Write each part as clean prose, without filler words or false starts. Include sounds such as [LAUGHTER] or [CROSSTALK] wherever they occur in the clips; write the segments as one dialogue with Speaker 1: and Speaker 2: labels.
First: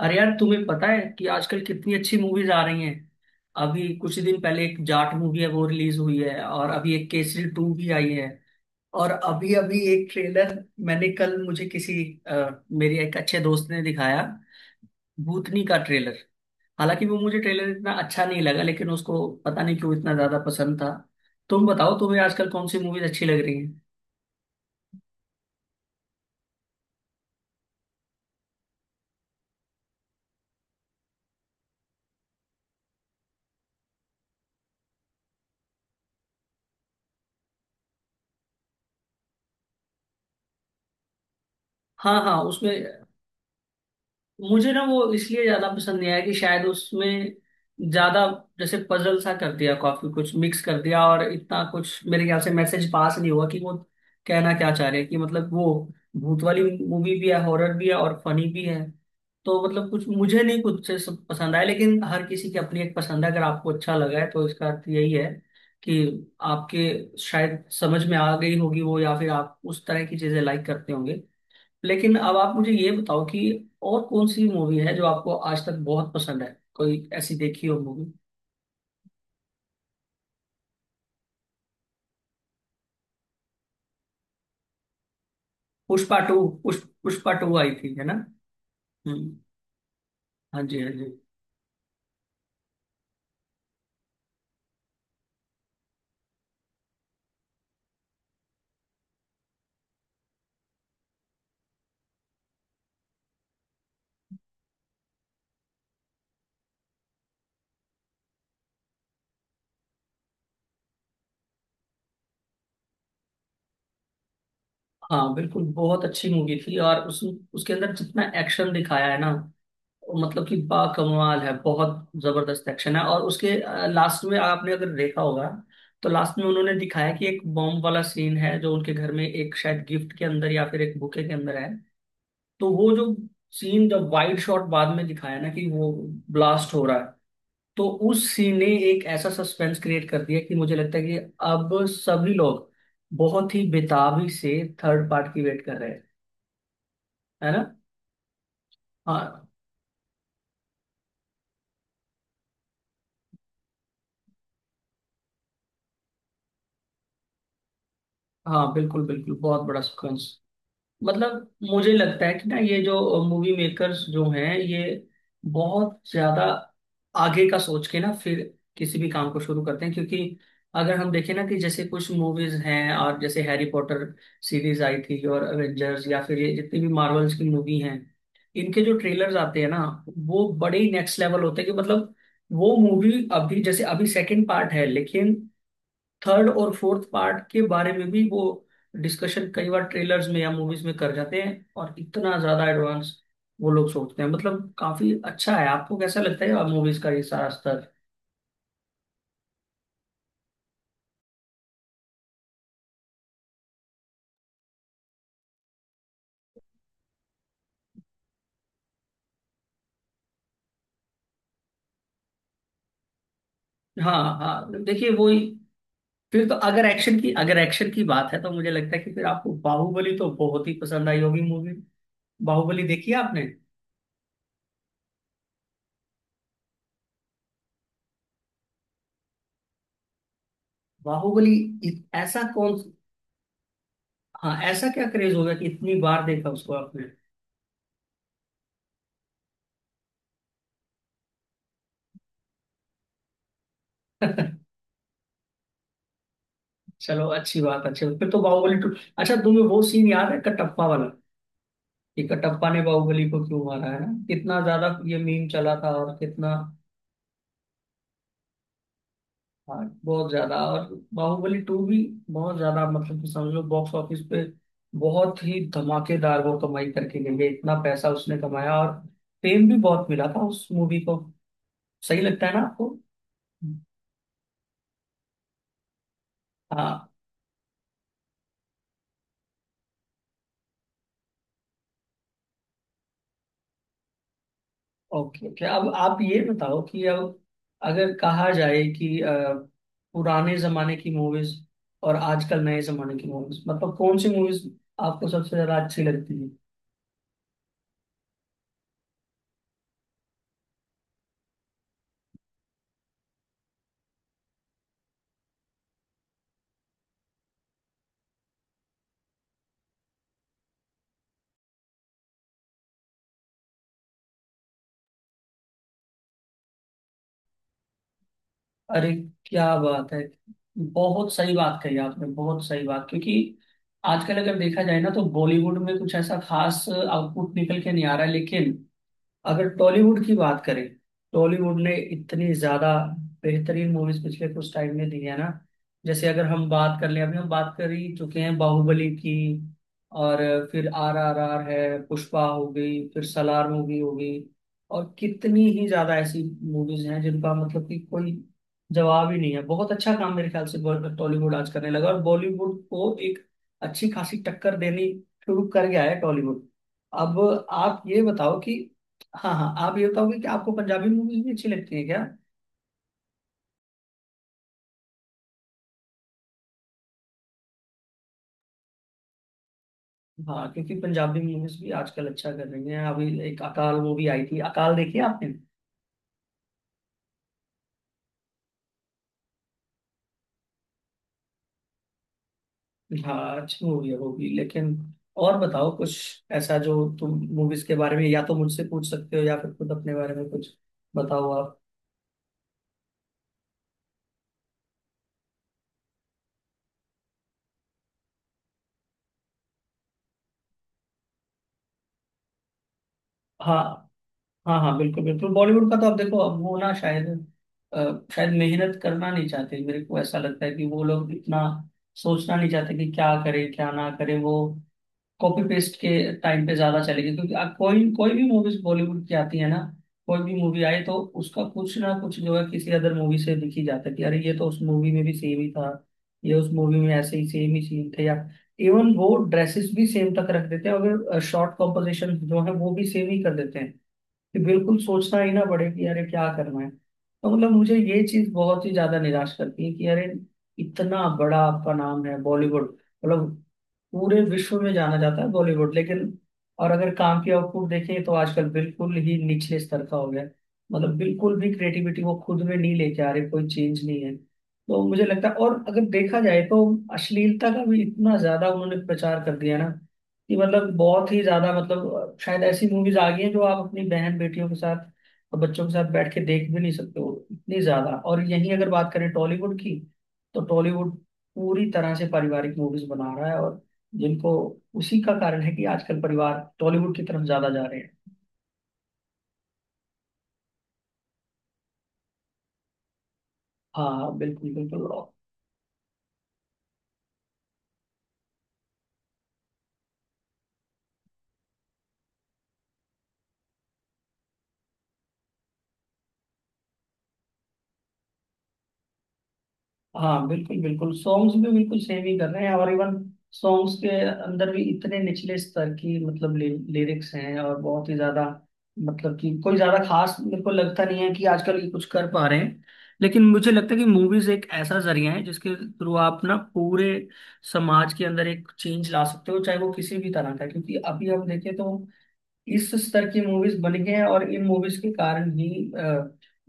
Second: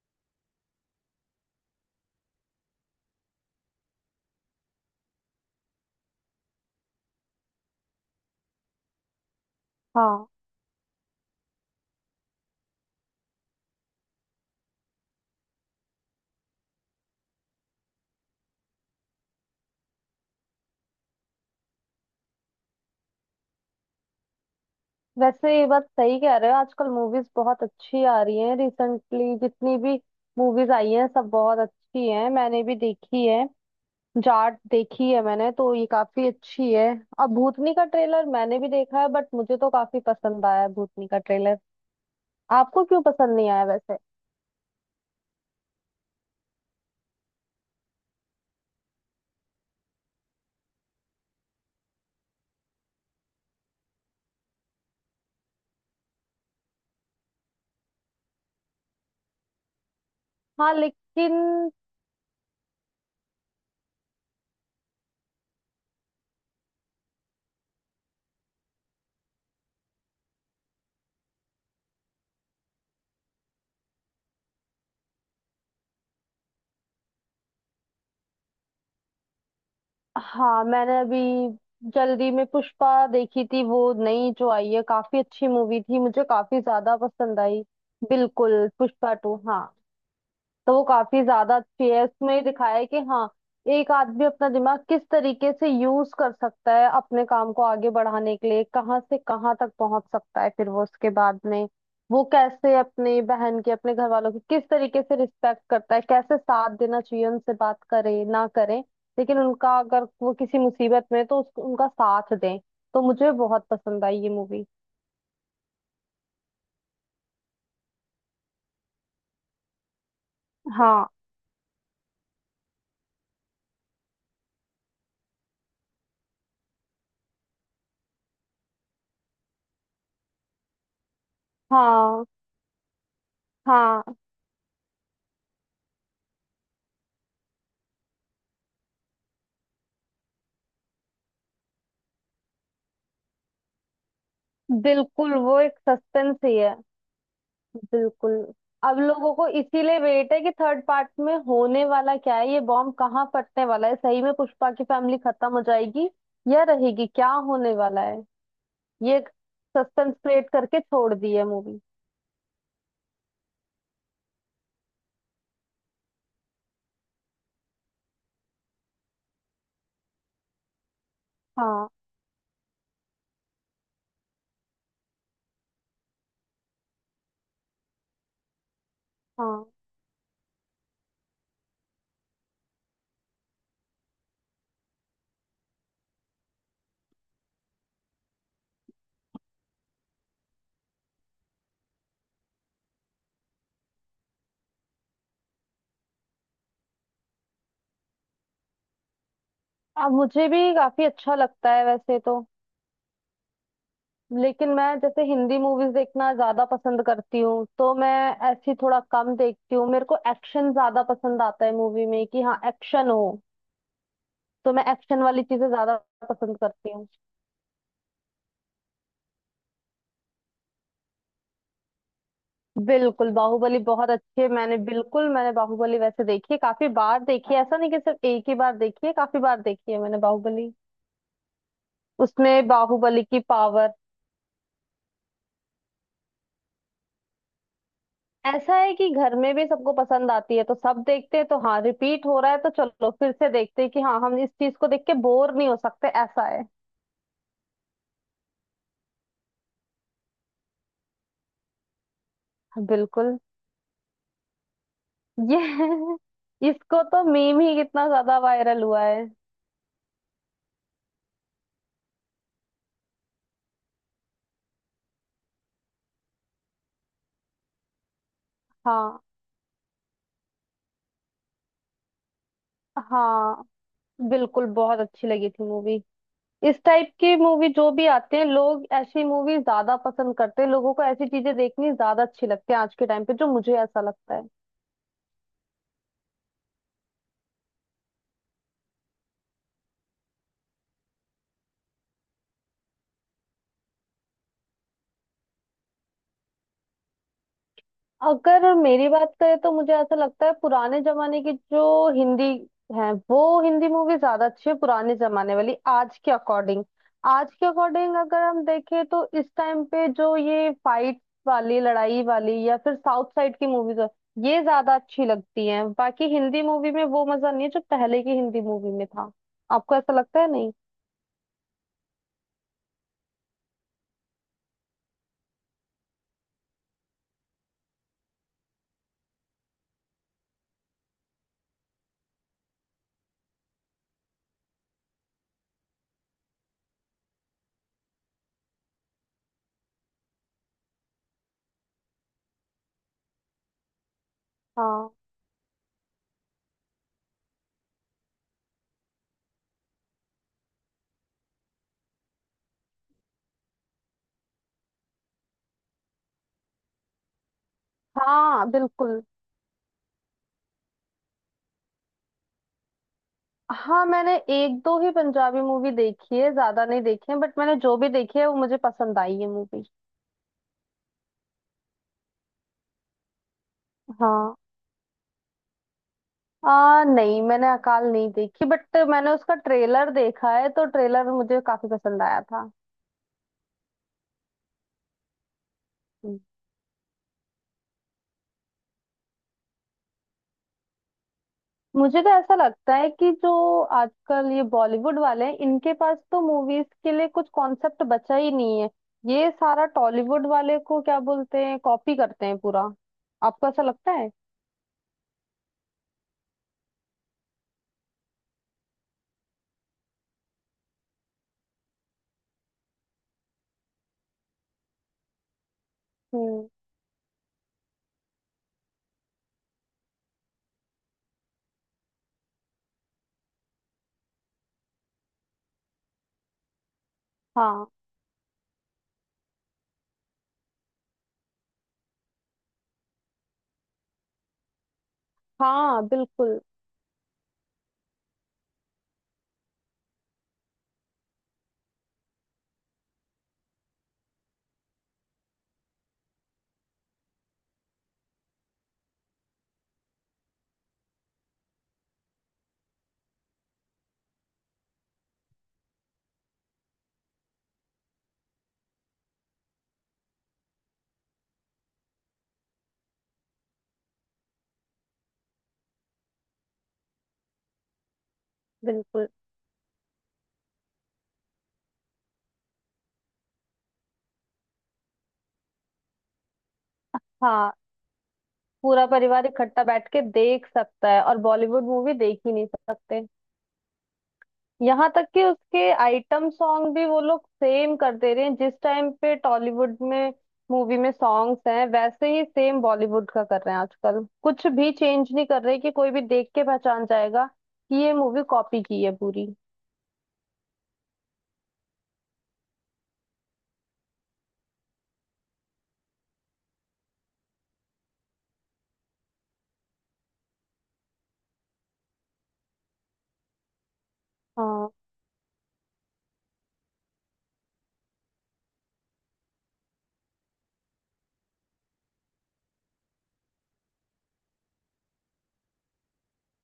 Speaker 1: अरे यार, तुम्हें पता है कि आजकल कितनी अच्छी मूवीज आ रही हैं। अभी कुछ दिन पहले एक जाट मूवी है वो रिलीज हुई है, और अभी एक केसरी टू भी आई है। और अभी अभी एक
Speaker 2: हाँ,
Speaker 1: ट्रेलर मैंने कल मुझे किसी, मेरे एक अच्छे दोस्त ने दिखाया भूतनी का ट्रेलर। हालांकि वो मुझे ट्रेलर इतना अच्छा नहीं लगा, लेकिन उसको पता नहीं क्यों इतना ज्यादा पसंद था। तुम बताओ, तुम्हें आजकल कौन सी मूवीज अच्छी लग रही हैं?
Speaker 2: वैसे ये बात सही कह रहे हो। आजकल मूवीज बहुत अच्छी आ रही हैं। रिसेंटली जितनी भी मूवीज आई हैं सब बहुत अच्छी हैं, मैंने भी देखी है। जाट देखी है मैंने, तो ये काफी अच्छी है। अब भूतनी का ट्रेलर मैंने भी देखा है, बट मुझे तो काफी पसंद आया है भूतनी का ट्रेलर।
Speaker 1: हाँ हाँ, उसमें
Speaker 2: आपको क्यों पसंद नहीं आया वैसे?
Speaker 1: मुझे ना वो इसलिए ज्यादा पसंद नहीं आया कि शायद उसमें ज्यादा जैसे पजल सा कर दिया, काफी कुछ मिक्स कर दिया, और इतना कुछ मेरे ख्याल से मैसेज पास नहीं हुआ कि वो कहना क्या चाह रहे हैं, कि मतलब वो भूत वाली मूवी भी है, हॉरर भी है, और फनी भी है। तो मतलब कुछ मुझे नहीं,
Speaker 2: हाँ,
Speaker 1: कुछ से सब
Speaker 2: लेकिन।
Speaker 1: पसंद आया, लेकिन हर किसी की अपनी एक पसंद है। अगर आपको अच्छा लगा है तो इसका अर्थ यही है कि आपके शायद समझ में आ गई होगी वो, या फिर आप उस तरह की चीजें लाइक करते होंगे। लेकिन अब आप मुझे ये बताओ कि और कौन सी मूवी है जो आपको आज तक बहुत पसंद है, कोई ऐसी देखी हो मूवी?
Speaker 2: हाँ, मैंने अभी जल्दी में पुष्पा देखी थी, वो नई जो आई है, काफी अच्छी मूवी थी,
Speaker 1: पुष्पा
Speaker 2: मुझे
Speaker 1: टू।
Speaker 2: काफी
Speaker 1: पुष्प
Speaker 2: ज्यादा
Speaker 1: पुष्पा
Speaker 2: पसंद
Speaker 1: टू
Speaker 2: आई।
Speaker 1: आई थी, है ना?
Speaker 2: बिल्कुल, पुष्पा टू,
Speaker 1: हम्म।
Speaker 2: हाँ।
Speaker 1: हाँ
Speaker 2: तो
Speaker 1: जी,
Speaker 2: वो
Speaker 1: हाँ जी।
Speaker 2: काफी ज्यादा अच्छी है। उसमें दिखाया है कि हाँ, एक आदमी अपना दिमाग किस तरीके से यूज कर सकता है अपने काम को आगे बढ़ाने के लिए, कहाँ से कहाँ तक पहुंच सकता है, फिर वो उसके बाद में वो कैसे अपनी बहन की अपने घर वालों की किस तरीके से रिस्पेक्ट करता है, कैसे साथ देना चाहिए, उनसे बात करे ना करे लेकिन उनका अगर वो किसी मुसीबत में है, तो उसको उनका साथ दें। तो मुझे बहुत पसंद आई ये मूवी।
Speaker 1: हाँ बिल्कुल, बहुत अच्छी मूवी थी। और उस उसके अंदर जितना एक्शन दिखाया है ना, वो मतलब कि
Speaker 2: हाँ,
Speaker 1: बाकमाल है, बहुत जबरदस्त एक्शन है। और उसके लास्ट में आपने अगर देखा होगा, तो लास्ट में उन्होंने दिखाया कि एक बॉम्ब वाला सीन है जो उनके घर में एक शायद गिफ्ट के अंदर या फिर एक बुके के अंदर है।
Speaker 2: हाँ।
Speaker 1: तो वो जो सीन
Speaker 2: हाँ,
Speaker 1: जब वाइड शॉट बाद में दिखाया ना कि वो ब्लास्ट हो रहा है, तो उस सीन ने एक ऐसा सस्पेंस क्रिएट कर दिया कि मुझे लगता है कि अब सभी लोग बहुत ही बेताबी से थर्ड पार्ट
Speaker 2: बिल्कुल
Speaker 1: की
Speaker 2: वो
Speaker 1: वेट कर
Speaker 2: एक
Speaker 1: रहे हैं,
Speaker 2: सस्पेंस ही है।
Speaker 1: है ना?
Speaker 2: बिल्कुल। अब लोगों
Speaker 1: हाँ
Speaker 2: को इसीलिए वेट है कि थर्ड पार्ट में होने वाला क्या है, ये बॉम्ब कहाँ फटने वाला है, सही में पुष्पा की फैमिली खत्म हो जाएगी या रहेगी, क्या होने वाला है।
Speaker 1: हाँ, बिल्कुल
Speaker 2: ये
Speaker 1: बिल्कुल, बहुत बड़ा
Speaker 2: सस्पेंस
Speaker 1: सस्पेंस।
Speaker 2: क्रिएट करके छोड़ दी है
Speaker 1: मतलब
Speaker 2: मूवी।
Speaker 1: मुझे लगता है कि ना, ये जो मूवी मेकर्स जो हैं, ये बहुत ज्यादा आगे का सोच के ना फिर किसी भी काम को शुरू करते हैं। क्योंकि अगर हम देखें ना कि जैसे
Speaker 2: हाँ।
Speaker 1: कुछ मूवीज हैं, और जैसे हैरी पॉटर सीरीज आई थी, और एवेंजर्स या फिर ये जितनी भी मार्वल्स की मूवी हैं, इनके जो ट्रेलर्स आते
Speaker 2: हाँ,
Speaker 1: हैं ना, वो बड़े ही नेक्स्ट लेवल होते हैं। कि मतलब वो मूवी अभी जैसे अभी सेकंड पार्ट है, लेकिन थर्ड और फोर्थ पार्ट के बारे में भी वो डिस्कशन कई बार ट्रेलर्स में या मूवीज में कर जाते हैं, और इतना ज्यादा एडवांस वो लोग सोचते हैं। मतलब काफी अच्छा है। आपको कैसा लगता है मूवीज का ये सारा स्तर?
Speaker 2: अब मुझे भी काफी अच्छा लगता है वैसे तो, लेकिन मैं जैसे हिंदी मूवीज देखना ज्यादा पसंद करती हूँ तो मैं ऐसी थोड़ा कम देखती हूँ। मेरे को एक्शन ज्यादा पसंद आता है मूवी में, कि हाँ, एक्शन हो,
Speaker 1: हाँ
Speaker 2: तो
Speaker 1: हाँ,
Speaker 2: मैं
Speaker 1: देखिए
Speaker 2: एक्शन
Speaker 1: वही।
Speaker 2: वाली चीजें ज्यादा
Speaker 1: फिर तो
Speaker 2: पसंद
Speaker 1: अगर
Speaker 2: करती हूँ।
Speaker 1: एक्शन की अगर एक्शन की बात है तो मुझे लगता है कि फिर आपको बाहुबली तो बहुत ही पसंद आई होगी मूवी। बाहुबली देखी है
Speaker 2: बिल्कुल
Speaker 1: आपने?
Speaker 2: बाहुबली बहुत अच्छी है मैंने, बिल्कुल मैंने बाहुबली वैसे देखी है, काफी बार देखी है। ऐसा नहीं कि सिर्फ एक ही बार देखी है, काफी बार देखी है मैंने बाहुबली।
Speaker 1: बाहुबली ऐसा
Speaker 2: उसमें
Speaker 1: कौन।
Speaker 2: बाहुबली की पावर।
Speaker 1: हाँ, ऐसा क्या क्रेज हो गया कि इतनी बार देखा उसको आपने?
Speaker 2: ऐसा है कि घर में भी सबको पसंद आती है तो सब देखते हैं, तो हाँ, रिपीट हो रहा है तो चलो फिर से देखते हैं, कि हाँ, हम इस चीज को देख के बोर नहीं हो सकते, ऐसा है।
Speaker 1: चलो, अच्छी बात अच्छी बात। फिर तो बाहुबली टू, अच्छा तुम्हें वो सीन याद है कटप्पा वाला, कि कटप्पा ने बाहुबली
Speaker 2: बिल्कुल।
Speaker 1: को क्यों मारा? है ना, कितना ज्यादा ये मीम चला था, और
Speaker 2: ये
Speaker 1: कितना।
Speaker 2: [LAUGHS] इसको तो मीम ही कितना ज्यादा वायरल हुआ है।
Speaker 1: हाँ, बहुत ज्यादा। और बाहुबली टू भी बहुत ज्यादा, मतलब कि समझो बॉक्स ऑफिस पे बहुत ही धमाकेदार वो कमाई करके गई है, इतना पैसा उसने कमाया। और
Speaker 2: हाँ।
Speaker 1: फेम भी बहुत मिला था उस मूवी को। सही लगता है ना आपको?
Speaker 2: हाँ, बिल्कुल बहुत अच्छी लगी थी मूवी। इस टाइप
Speaker 1: हाँ।
Speaker 2: की मूवी जो भी आते हैं, लोग ऐसी मूवी ज्यादा पसंद करते हैं, लोगों को ऐसी चीजें देखनी ज्यादा अच्छी लगती है आज के टाइम पे, जो मुझे ऐसा लगता है।
Speaker 1: ओके ओके, अब आप ये बताओ कि अब अगर कहा जाए कि पुराने जमाने की मूवीज और आजकल नए जमाने की मूवीज, मतलब कौन सी मूवीज आपको सबसे ज्यादा अच्छी लगती है?
Speaker 2: अगर मेरी बात करें तो मुझे ऐसा लगता है पुराने जमाने की जो हिंदी है वो हिंदी मूवी ज्यादा अच्छी है, पुराने जमाने वाली। आज के अकॉर्डिंग अगर हम देखें तो इस टाइम पे जो ये फाइट वाली, लड़ाई वाली, या फिर साउथ साइड की मूवीज है, ये ज्यादा अच्छी लगती हैं। बाकी हिंदी मूवी में वो मजा नहीं है जो पहले की हिंदी मूवी में
Speaker 1: अरे,
Speaker 2: था।
Speaker 1: क्या
Speaker 2: आपको
Speaker 1: बात
Speaker 2: ऐसा
Speaker 1: है,
Speaker 2: लगता है, नहीं?
Speaker 1: बहुत सही बात कही आपने, बहुत सही बात। क्योंकि आजकल अगर देखा जाए ना तो बॉलीवुड में कुछ ऐसा खास आउटपुट निकल के नहीं आ रहा है, लेकिन अगर टॉलीवुड की बात करें, टॉलीवुड ने इतनी ज्यादा बेहतरीन मूवीज पिछले कुछ टाइम में दी है ना। जैसे अगर हम बात कर लें, अभी हम बात कर ही चुके हैं बाहुबली की, और फिर आर आर आर है, पुष्पा हो गई, फिर सलार मूवी हो गई, और
Speaker 2: हाँ।
Speaker 1: कितनी ही ज्यादा ऐसी मूवीज हैं जिनका मतलब कि कोई जवाब ही नहीं है। बहुत अच्छा काम मेरे ख्याल से टॉलीवुड आज करने लगा, और बॉलीवुड को एक अच्छी खासी टक्कर देनी शुरू कर गया है टॉलीवुड। अब आप ये बताओ
Speaker 2: हाँ,
Speaker 1: कि,
Speaker 2: बिल्कुल।
Speaker 1: हाँ हाँ, आप ये बताओगे कि आपको पंजाबी मूवीज भी अच्छी लगती है क्या?
Speaker 2: हाँ, मैंने एक दो ही पंजाबी मूवी देखी है, ज्यादा नहीं देखी है, बट मैंने जो भी देखी है वो मुझे पसंद आई है मूवी।
Speaker 1: हाँ, क्योंकि पंजाबी मूवीज भी आजकल अच्छा कर रही हैं। अभी एक अकाल वो भी आई
Speaker 2: हाँ।
Speaker 1: थी, अकाल देखी है आपने?
Speaker 2: नहीं मैंने अकाल नहीं देखी, बट मैंने उसका ट्रेलर देखा है, तो ट्रेलर मुझे काफी पसंद आया था।
Speaker 1: हाँ अच्छी मूवी है वो भी, लेकिन और बताओ कुछ
Speaker 2: हम्म।
Speaker 1: ऐसा जो तुम मूवीज के बारे में या तो मुझसे पूछ सकते हो, या फिर खुद अपने बारे में कुछ बताओ आप।
Speaker 2: मुझे तो ऐसा लगता है कि जो आजकल ये बॉलीवुड वाले हैं, इनके पास तो मूवीज के लिए कुछ कॉन्सेप्ट बचा ही नहीं है। ये सारा टॉलीवुड वाले को, क्या बोलते हैं, कॉपी करते हैं पूरा। आपको
Speaker 1: हाँ
Speaker 2: ऐसा लगता है?
Speaker 1: हाँ, हाँ बिल्कुल बिल्कुल, बॉलीवुड का तो अब देखो अब वो ना शायद, शायद मेहनत करना नहीं चाहते। मेरे को ऐसा लगता है कि वो लोग इतना सोचना नहीं चाहते कि क्या करें क्या ना करें। वो कॉपी पेस्ट के टाइम
Speaker 2: हम्म।
Speaker 1: पे ज्यादा चलेगी, क्योंकि आप कोई कोई भी मूवीज बॉलीवुड की आती है ना, कोई भी मूवी आई तो उसका कुछ ना कुछ जो है किसी अदर मूवी से दिखी जाता है कि अरे, ये तो उस मूवी में भी सेम ही था, ये उस मूवी में ऐसे ही सेम ही
Speaker 2: हाँ,
Speaker 1: सीन थे, या इवन वो ड्रेसेस भी सेम तक रख देते हैं। अगर शॉर्ट कॉम्पोजिशन जो है वो भी सेम ही कर देते हैं, कि बिल्कुल सोचना ही ना पड़े कि
Speaker 2: हाँ,
Speaker 1: अरे क्या
Speaker 2: बिल्कुल,
Speaker 1: करना है। तो मतलब मुझे ये चीज बहुत ही ज्यादा निराश करती है कि अरे, इतना बड़ा आपका नाम है बॉलीवुड, मतलब पूरे विश्व में जाना जाता है बॉलीवुड, लेकिन और अगर काम की आउटपुट देखें तो आजकल बिल्कुल ही निचले स्तर का हो गया है। मतलब बिल्कुल भी क्रिएटिविटी वो खुद में नहीं लेके आ रहे, कोई चेंज नहीं है। तो मुझे लगता है, और अगर देखा जाए तो अश्लीलता का भी इतना ज्यादा उन्होंने प्रचार कर दिया ना, कि मतलब बहुत ही ज्यादा, मतलब शायद ऐसी मूवीज आ गई हैं जो आप अपनी बहन बेटियों के साथ और बच्चों के साथ बैठ के देख भी नहीं सकते हो, इतनी ज्यादा। और यहीं अगर बात करें
Speaker 2: बिल्कुल।
Speaker 1: टॉलीवुड की, तो टॉलीवुड पूरी तरह से पारिवारिक मूवीज बना रहा है, और जिनको, उसी का कारण है कि आजकल परिवार टॉलीवुड की तरफ ज्यादा
Speaker 2: हाँ,
Speaker 1: जा रहे हैं।
Speaker 2: पूरा परिवार इकट्ठा बैठ के देख सकता है और बॉलीवुड मूवी देख ही नहीं सकते।
Speaker 1: हाँ हाँ, बिल्कुल बिल्कुल।
Speaker 2: यहाँ तक कि उसके आइटम सॉन्ग भी वो लोग सेम कर दे रहे हैं। जिस टाइम पे टॉलीवुड में मूवी में सॉन्ग्स हैं वैसे ही सेम बॉलीवुड का कर रहे हैं आजकल, कुछ भी चेंज नहीं कर रहे, कि कोई भी देख के पहचान जाएगा कि ये मूवी कॉपी की है पूरी।
Speaker 1: हाँ बिल्कुल बिल्कुल, सॉन्ग्स भी बिल्कुल सेम ही कर रहे हैं, और इवन सॉन्ग्स के अंदर भी इतने निचले स्तर की मतलब लिरिक्स हैं, और बहुत ही ज्यादा, मतलब कि कोई ज्यादा खास मेरे को लगता नहीं है कि आजकल ये कुछ कर पा रहे हैं। लेकिन मुझे लगता है कि मूवीज एक
Speaker 2: हाँ,
Speaker 1: ऐसा जरिया है जिसके थ्रू आप ना पूरे समाज के अंदर एक चेंज ला सकते हो, चाहे वो किसी भी तरह का है। क्योंकि अभी हम देखें तो इस स्तर की मूवीज बन गई हैं, और इन मूवीज के कारण ही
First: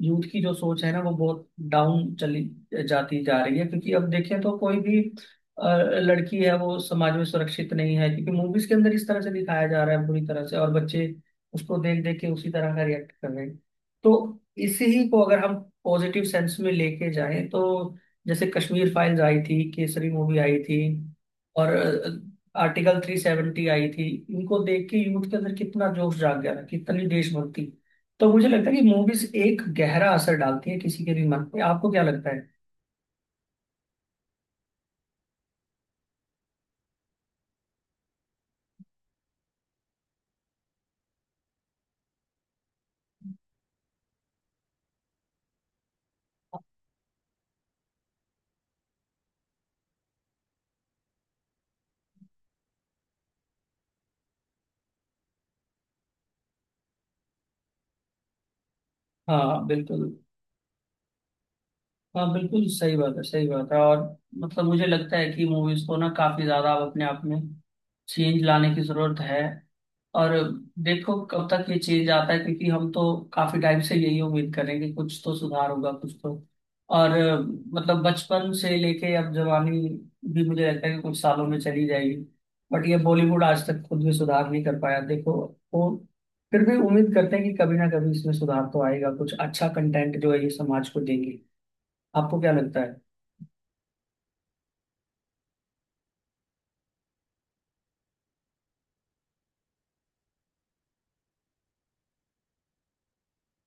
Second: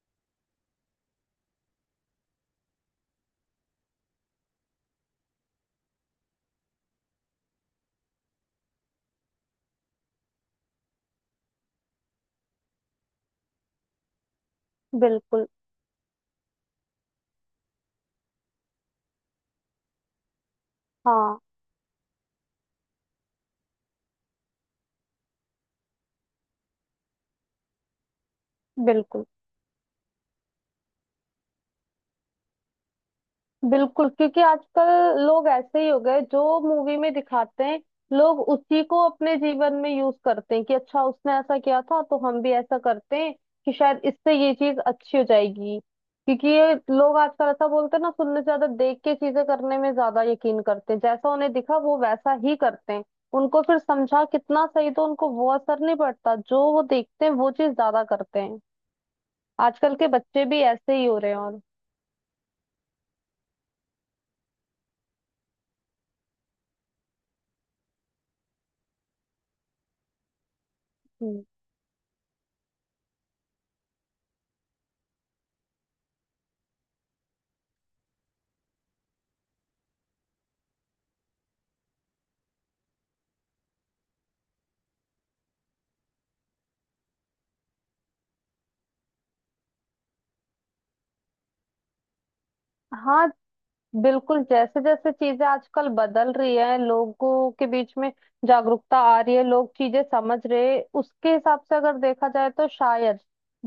Speaker 1: यूथ की जो सोच है ना वो बहुत डाउन चली जाती जा रही है। क्योंकि अब देखें तो कोई भी अ, लड़की है वो समाज में सुरक्षित नहीं है, क्योंकि मूवीज के अंदर इस तरह से दिखाया जा रहा है बुरी तरह से, और बच्चे उसको देख देख के उसी तरह का रिएक्ट कर रहे हैं। तो इसी ही को अगर
Speaker 2: बिल्कुल।
Speaker 1: हम पॉजिटिव सेंस में लेके जाएं, तो जैसे कश्मीर फाइल्स आई थी, केसरी मूवी आई थी,
Speaker 2: हाँ,
Speaker 1: और आर्टिकल 370 आई थी, इनको देख के यूथ के अंदर कितना जोश जाग गया था, कितनी देशभक्ति। तो मुझे लगता है कि
Speaker 2: बिल्कुल,
Speaker 1: मूवीज एक गहरा असर डालती है किसी के भी मन पे। आपको क्या लगता है?
Speaker 2: बिल्कुल। क्योंकि आजकल लोग ऐसे ही हो गए, जो मूवी में दिखाते हैं लोग उसी को अपने जीवन में यूज करते हैं, कि अच्छा उसने ऐसा किया था तो हम भी ऐसा करते हैं, कि शायद इससे ये चीज अच्छी हो जाएगी। क्योंकि ये लोग आजकल ऐसा बोलते हैं ना, सुनने से ज्यादा देख के चीजें करने में ज्यादा यकीन करते हैं, जैसा उन्हें दिखा वो वैसा ही करते हैं। उनको फिर समझा कितना सही, तो उनको वो असर नहीं पड़ता, जो वो देखते हैं वो चीज ज्यादा करते हैं।
Speaker 1: हाँ
Speaker 2: आजकल
Speaker 1: बिल्कुल।
Speaker 2: के बच्चे भी ऐसे ही हो रहे हैं और।
Speaker 1: हाँ बिल्कुल, सही बात है सही बात है। और मतलब मुझे लगता है कि मूवीज को ना काफी ज्यादा अब अपने आप में चेंज लाने की जरूरत है। और देखो
Speaker 2: हम्म।
Speaker 1: कब तक ये चेंज आता है, क्योंकि हम तो काफी टाइम से यही उम्मीद कर रहे हैं कि कुछ तो सुधार होगा, कुछ तो। और मतलब बचपन से लेके अब जवानी भी मुझे लगता है कि कुछ सालों में चली जाएगी, बट ये बॉलीवुड आज तक खुद भी सुधार नहीं कर पाया देखो। वो फिर भी उम्मीद करते हैं कि कभी ना कभी इसमें सुधार तो आएगा, कुछ अच्छा कंटेंट जो है ये समाज को देंगे। आपको क्या लगता है?
Speaker 2: हाँ बिल्कुल, जैसे जैसे चीजें आजकल बदल रही है, लोगों के बीच में जागरूकता आ रही है, लोग चीजें समझ रहे हैं, उसके हिसाब से अगर देखा जाए तो शायद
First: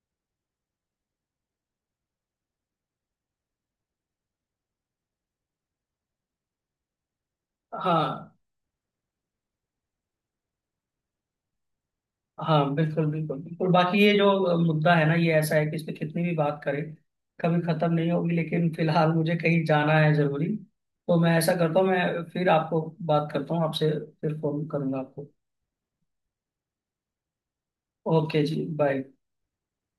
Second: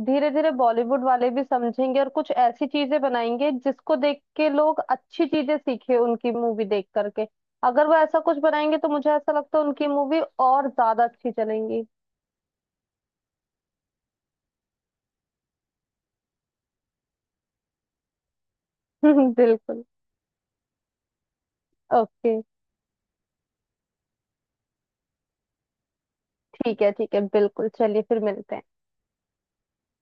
Speaker 2: धीरे धीरे बॉलीवुड वाले भी समझेंगे और कुछ ऐसी चीजें बनाएंगे जिसको देख के लोग अच्छी चीजें सीखे उनकी मूवी देख करके। अगर वो ऐसा
Speaker 1: हाँ
Speaker 2: कुछ बनाएंगे तो मुझे ऐसा लगता है उनकी मूवी और ज्यादा अच्छी चलेंगी।
Speaker 1: हाँ, बिल्कुल बिल्कुल बिल्कुल। बाकी ये जो मुद्दा है ना, ये ऐसा है कि इस पे कितनी भी बात करें कभी खत्म नहीं होगी, लेकिन फिलहाल मुझे
Speaker 2: [LAUGHS]
Speaker 1: कहीं
Speaker 2: बिल्कुल।
Speaker 1: जाना है जरूरी। तो मैं ऐसा करता हूँ, मैं
Speaker 2: ओके।
Speaker 1: फिर आपको बात करता हूँ आपसे, फिर फोन करूंगा आपको।
Speaker 2: ठीक है, ठीक है, बिल्कुल, चलिए फिर
Speaker 1: ओके
Speaker 2: मिलते हैं।
Speaker 1: जी, बाय।